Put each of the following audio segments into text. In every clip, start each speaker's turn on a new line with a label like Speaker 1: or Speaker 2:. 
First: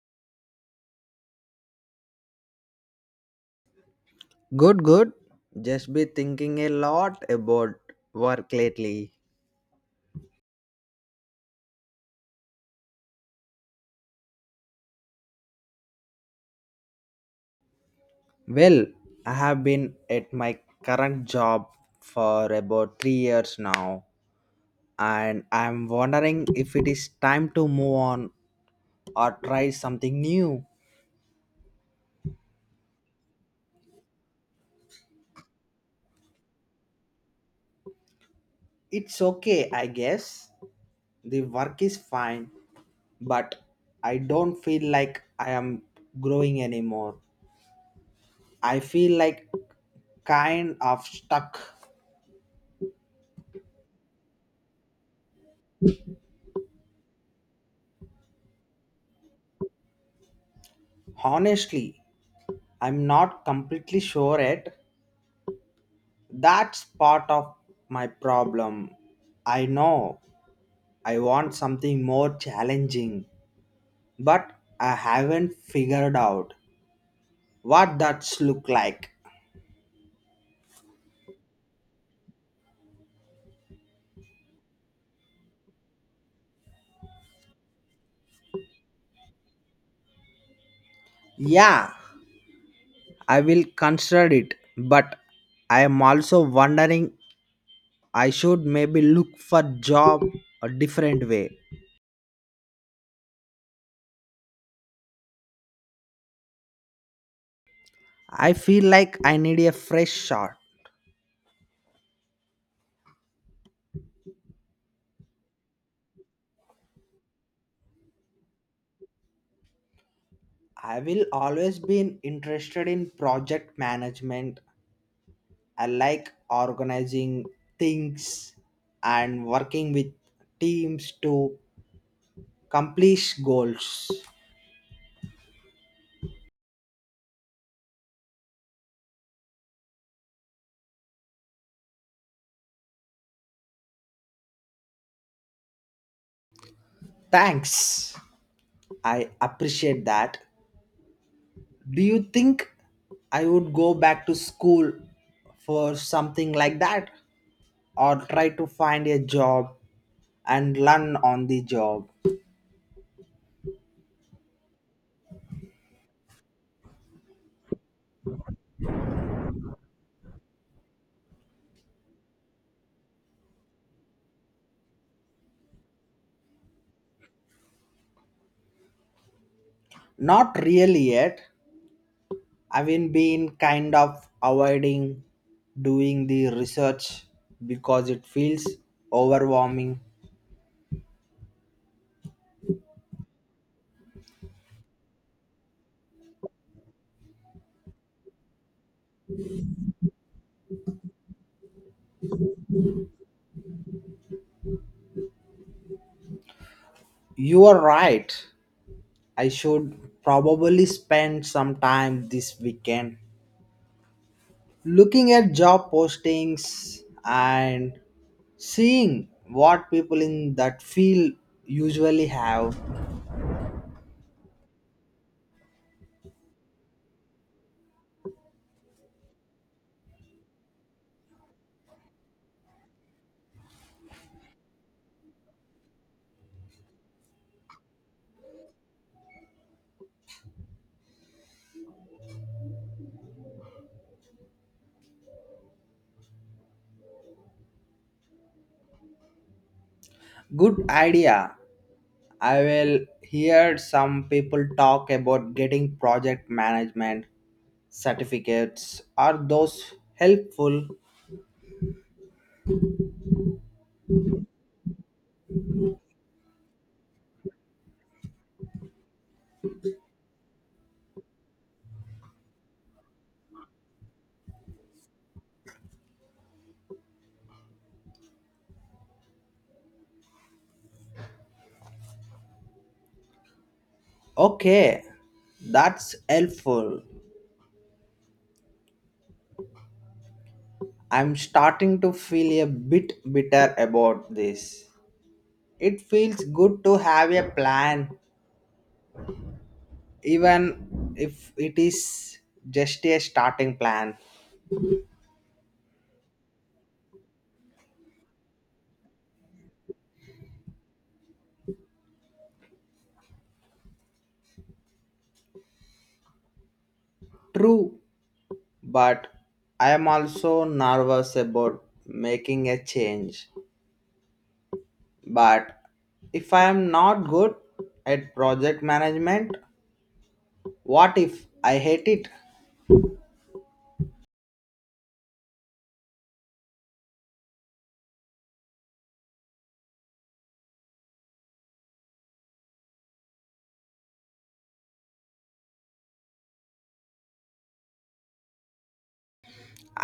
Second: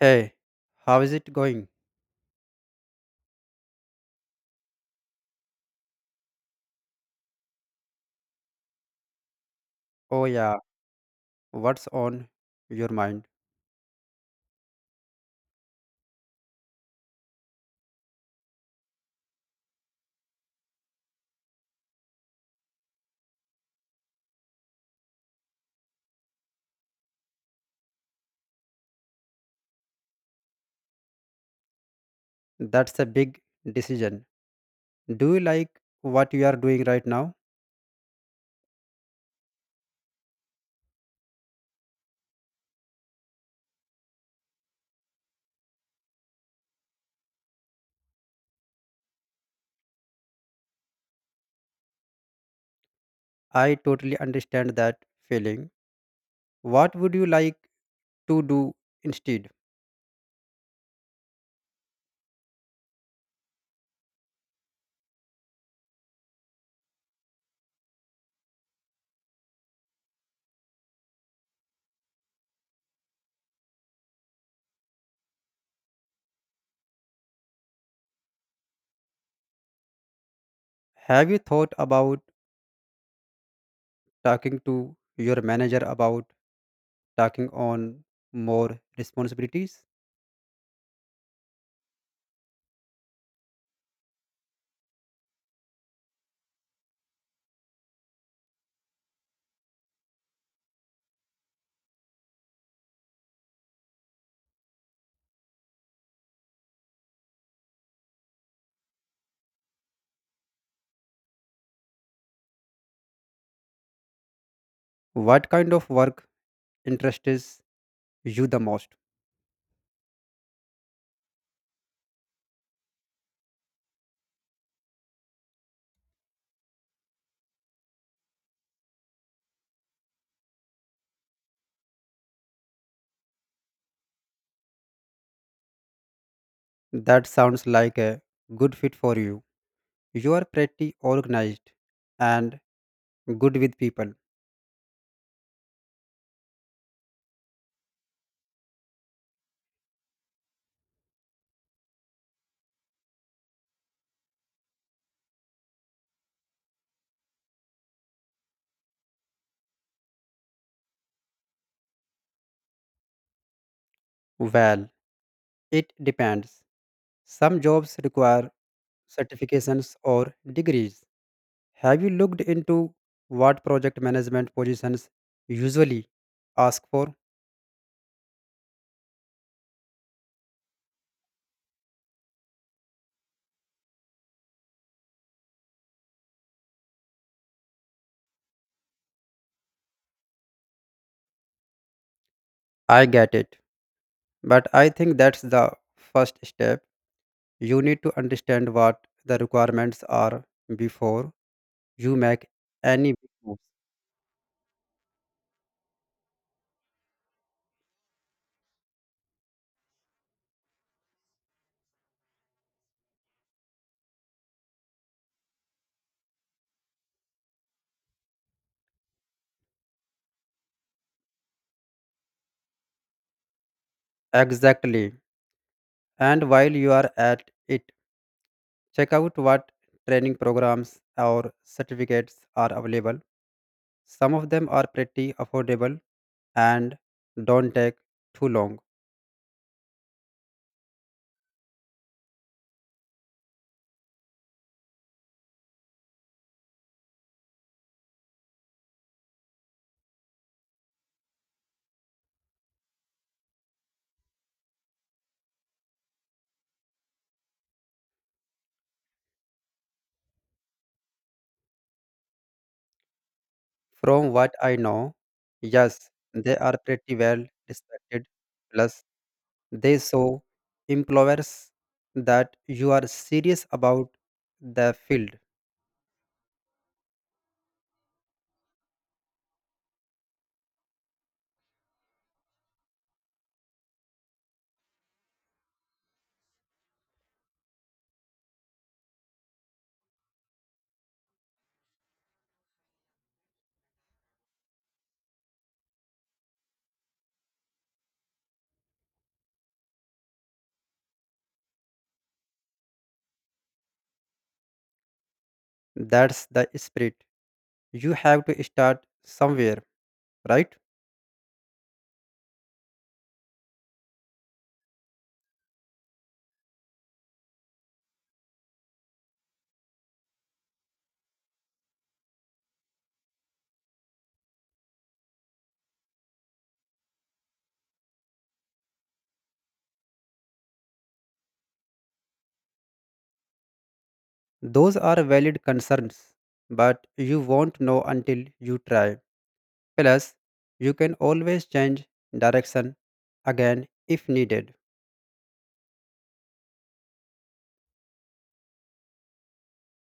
Speaker 1: Hey, how is it going?
Speaker 2: Good, good. Just be thinking a lot about work lately.
Speaker 1: Oh, yeah, what's on your mind?
Speaker 2: Well, I have been at my current job for about 3 years now, and I'm wondering if it is time to move on or try something new.
Speaker 1: That's a big decision. Do you like what you are doing right now?
Speaker 2: It's okay, I guess. The work is fine, but I don't feel like I am growing anymore. I feel like kind of stuck,
Speaker 1: I totally understand that feeling. What would you like to do instead?
Speaker 2: honestly. I'm not completely sure yet. That's part of my problem. I know I want something more challenging, but I haven't figured out what that's look like.
Speaker 1: Have you thought about talking to your manager about taking on more responsibilities?
Speaker 2: Yeah, I will consider it, but I am also wondering I should maybe look for job a different way. I feel like I need a fresh start.
Speaker 1: What kind of work interests you the most?
Speaker 2: I will always been interested in project management. I like organizing things and working with teams to complete goals.
Speaker 1: That sounds like a good fit for you. You are pretty organized and good with people.
Speaker 2: Thanks. I appreciate that. Do you think I would go back to school for something like that or try to find a job and learn on the job?
Speaker 1: Well, it depends. Some jobs require certifications or degrees. Have you looked into what project management positions usually ask for?
Speaker 2: Not really yet. I've been kind of avoiding doing the research because it feels overwhelming.
Speaker 1: I get it, but I think that's the first step. You need to understand what the requirements are before you make any big moves.
Speaker 2: You are right. I should probably spend some time this weekend looking at job postings and seeing what people in that field usually have.
Speaker 1: Exactly. And while you are at it, check out what training programs or certificates are available. Some of them are pretty affordable and don't take too long.
Speaker 2: Good idea. I will hear some people talk about getting project management certificates. Are those helpful?
Speaker 1: From what I know, yes, they are pretty well respected. Plus, they show employers that you are serious about the field.
Speaker 2: Okay, that's helpful. I'm starting to feel a bit bitter about this. It feels good to have a plan, even if it is just a starting plan.
Speaker 1: That's the spirit. You have to start somewhere, right?
Speaker 2: True, but I am also nervous about making a change. But if I am not good at project management, what if I hate it?
Speaker 1: Those are valid concerns, but you won't know until you try. Plus, you can always change direction again if needed.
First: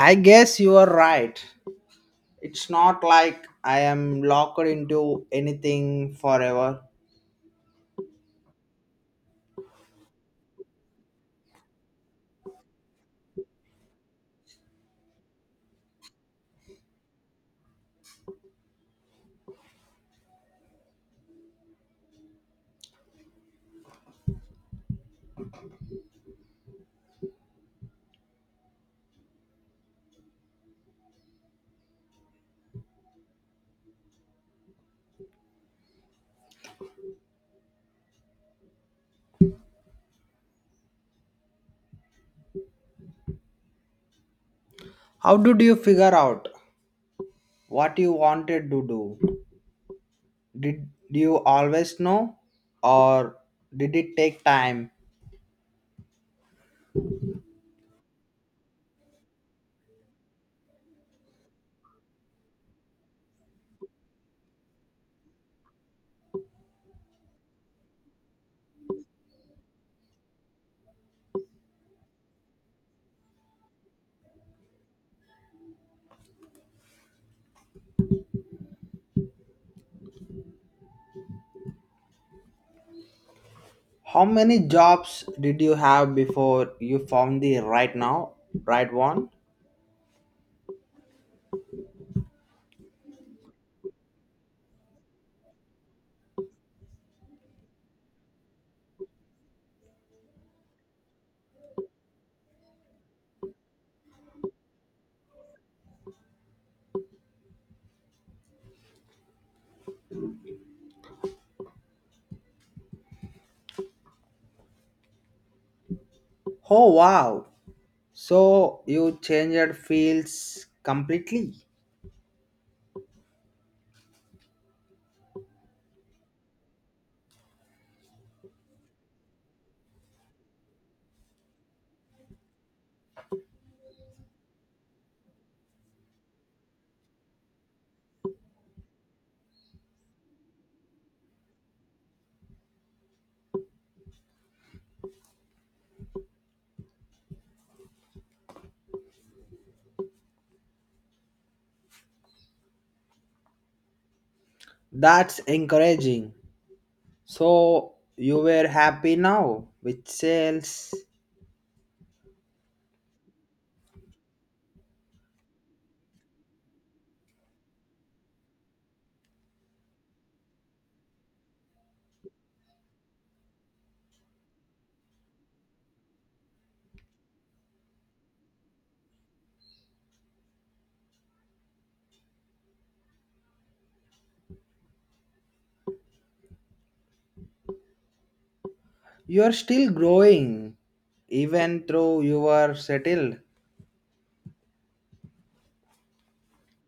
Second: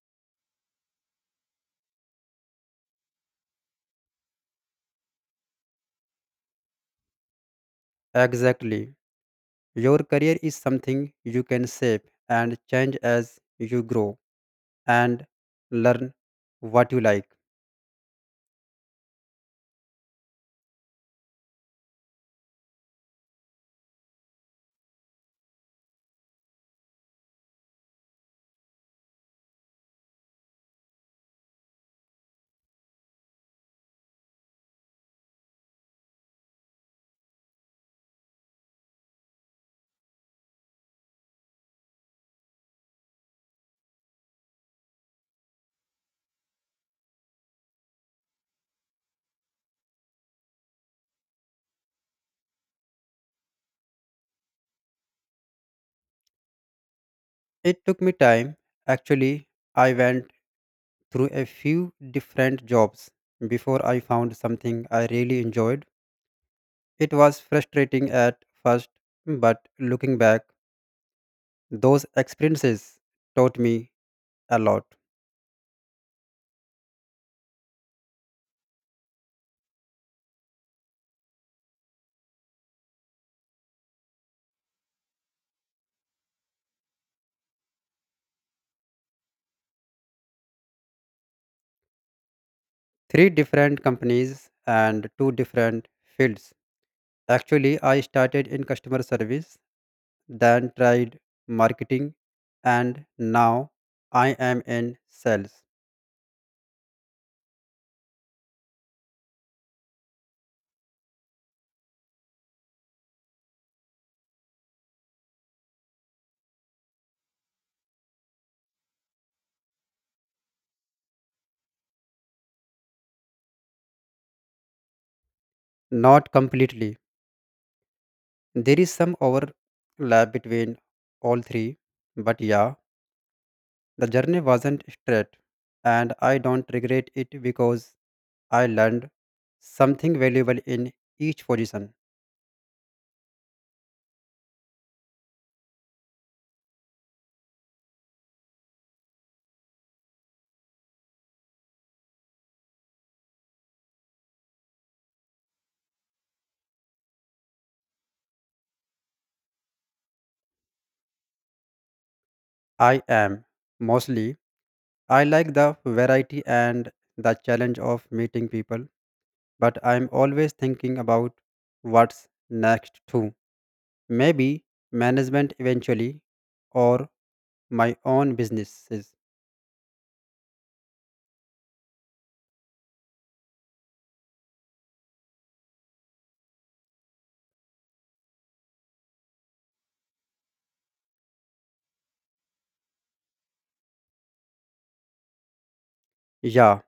Speaker 2: I guess you are right. It's not like I am locked into anything forever.
Speaker 1: Exactly. Your career is something you can shape and change as you grow and learn what you like.
Speaker 2: How did you figure out what you wanted to do? Did you always know, or did it take time?
Speaker 1: It took me time. Actually, I went through a few different jobs before I found something I really enjoyed. It was frustrating at first, but looking back, those experiences taught me a lot.
Speaker 2: How many jobs did you have before you found right one?
Speaker 1: Three different companies and two different fields. Actually, I started in customer service, then tried marketing, and now I am in sales.
Speaker 2: Oh wow! So you changed fields completely.
Speaker 1: Not completely. There is some overlap between all three, but yeah, the journey wasn't straight, and I don't regret it because I learned something valuable in each position.
Speaker 2: That's encouraging. So you were happy now with sales.
Speaker 1: I am mostly. I like the variety and the challenge of meeting people, but I'm always thinking about what's next too. Maybe management eventually or my own businesses.
Speaker 2: You are still growing even though you are settled.
Speaker 1: Yeah,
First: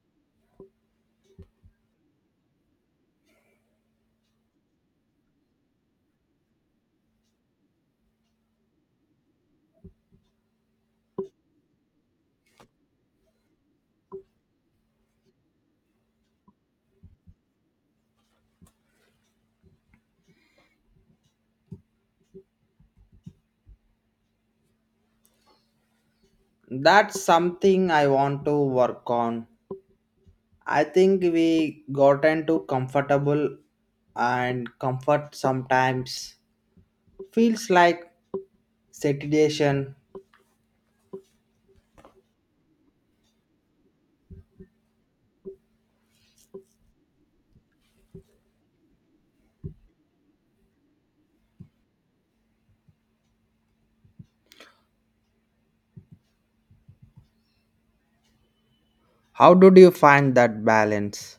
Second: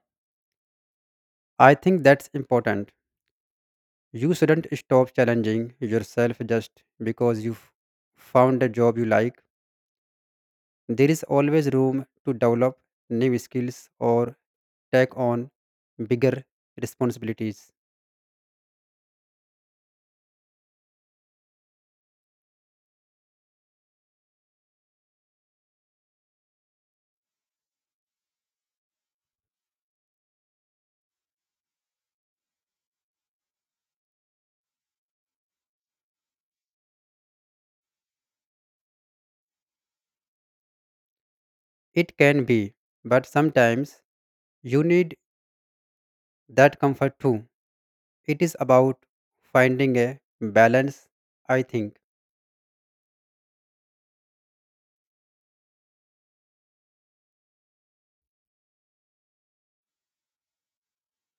Speaker 1: I think that's important. You shouldn't stop challenging yourself just because you've found a job you like. There is always room to develop new skills or take on bigger responsibilities.
Speaker 2: That's something I want to work on. I think we gotten too comfortable, and comfort sometimes feels like satiation.
Speaker 1: It can be, but sometimes you need that comfort too. It is about finding a balance, I think.
Speaker 2: How did you find that balance?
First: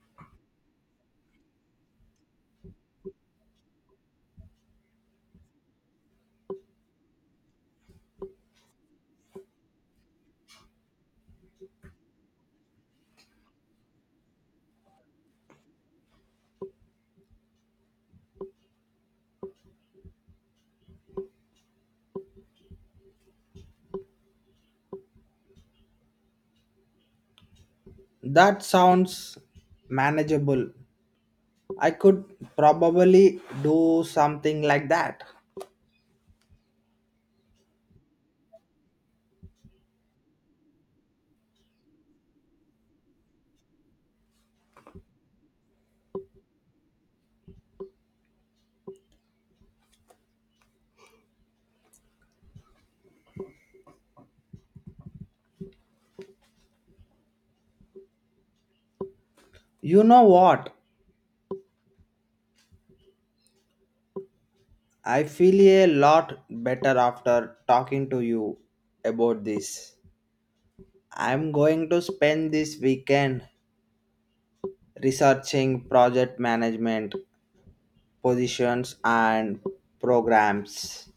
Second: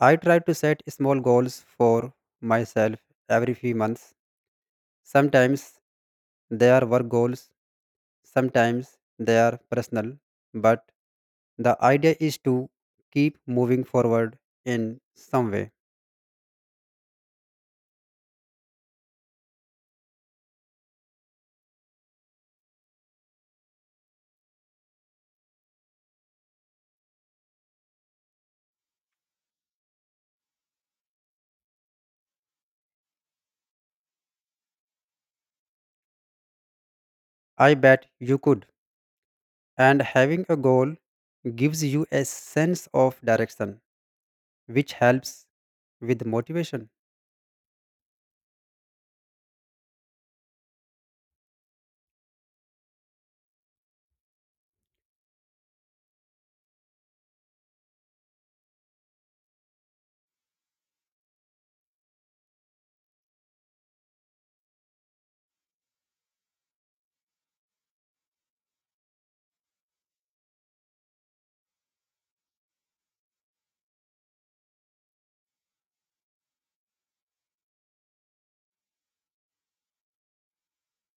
Speaker 1: I try to set small goals for myself every few months. Sometimes they are work goals, sometimes they are personal, but the idea is to keep moving forward in some way.
Speaker 2: That sounds manageable. I could probably do something like that.
Speaker 1: I bet you could. And having a goal gives you a sense of direction, which helps with motivation.
Speaker 2: You know what, I feel a lot better after talking to you about this. I'm going to spend this weekend researching project management positions and programs.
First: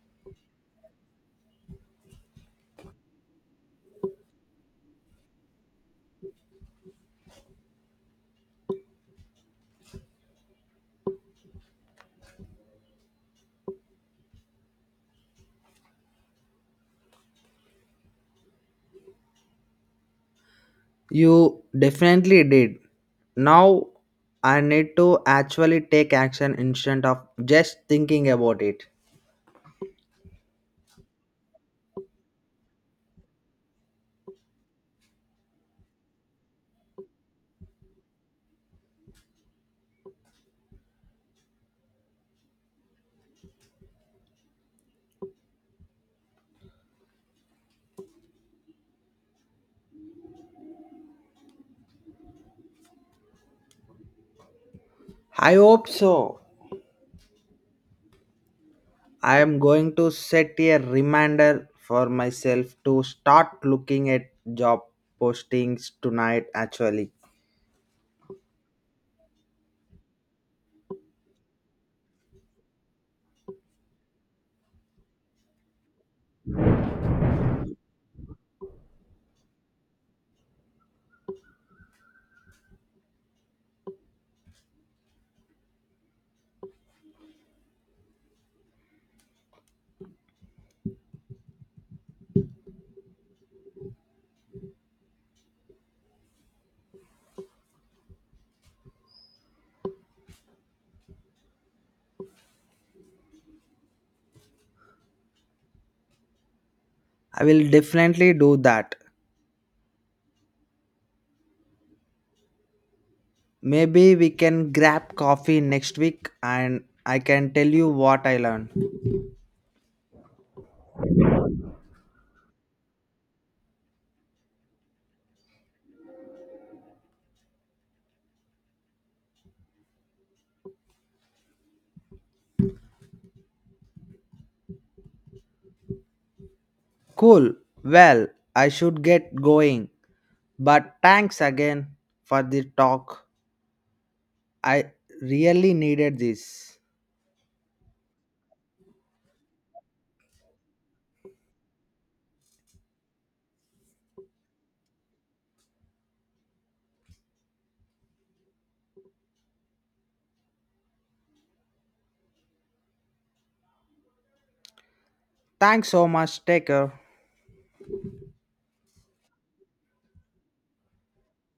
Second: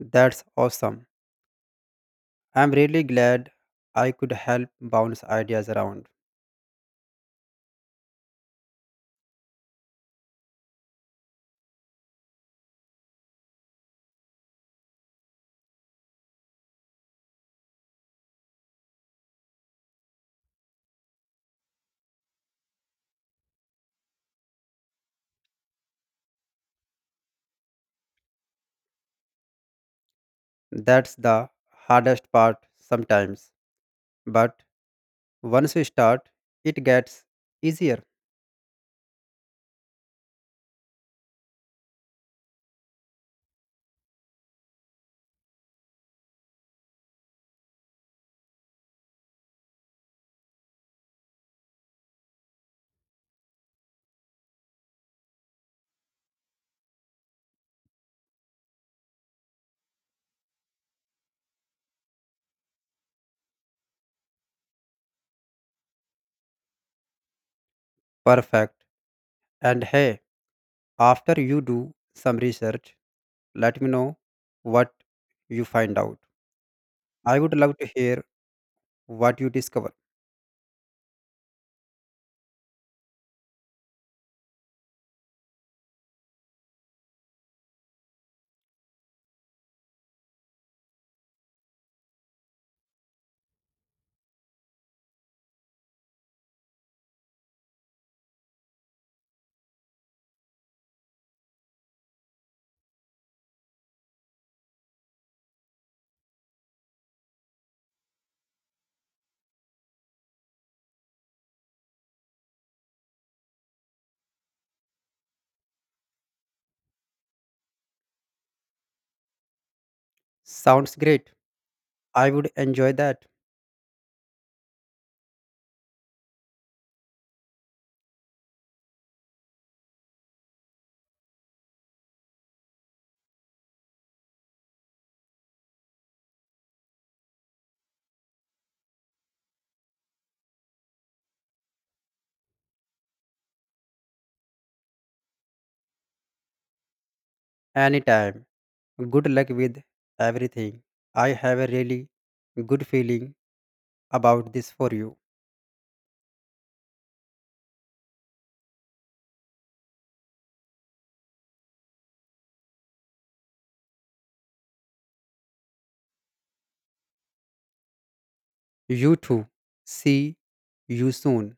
Speaker 1: That's awesome. I'm really glad I could help bounce ideas around.
Speaker 2: You definitely did. Now I need to actually take action instead of just thinking about it.
Speaker 1: That's the hardest part sometimes, but once you start, it gets easier.
Speaker 2: I hope so. I am going to set a reminder for myself to start looking at job postings tonight actually.
Speaker 1: Perfect. And hey, after you do some research, let me know what you find out. I would love to hear what you discover.
Speaker 2: I will definitely do that. Maybe we can grab coffee next week and I can tell you what I learned.
Speaker 1: Sounds great. I would enjoy that.
Speaker 2: Cool. Well, I should get going. But thanks again for the talk. I really needed this.
Speaker 1: Anytime. Good luck with everything. I have a really good feeling about this for you.
Speaker 2: Thanks so much. Take care.
Speaker 1: You too. See you soon.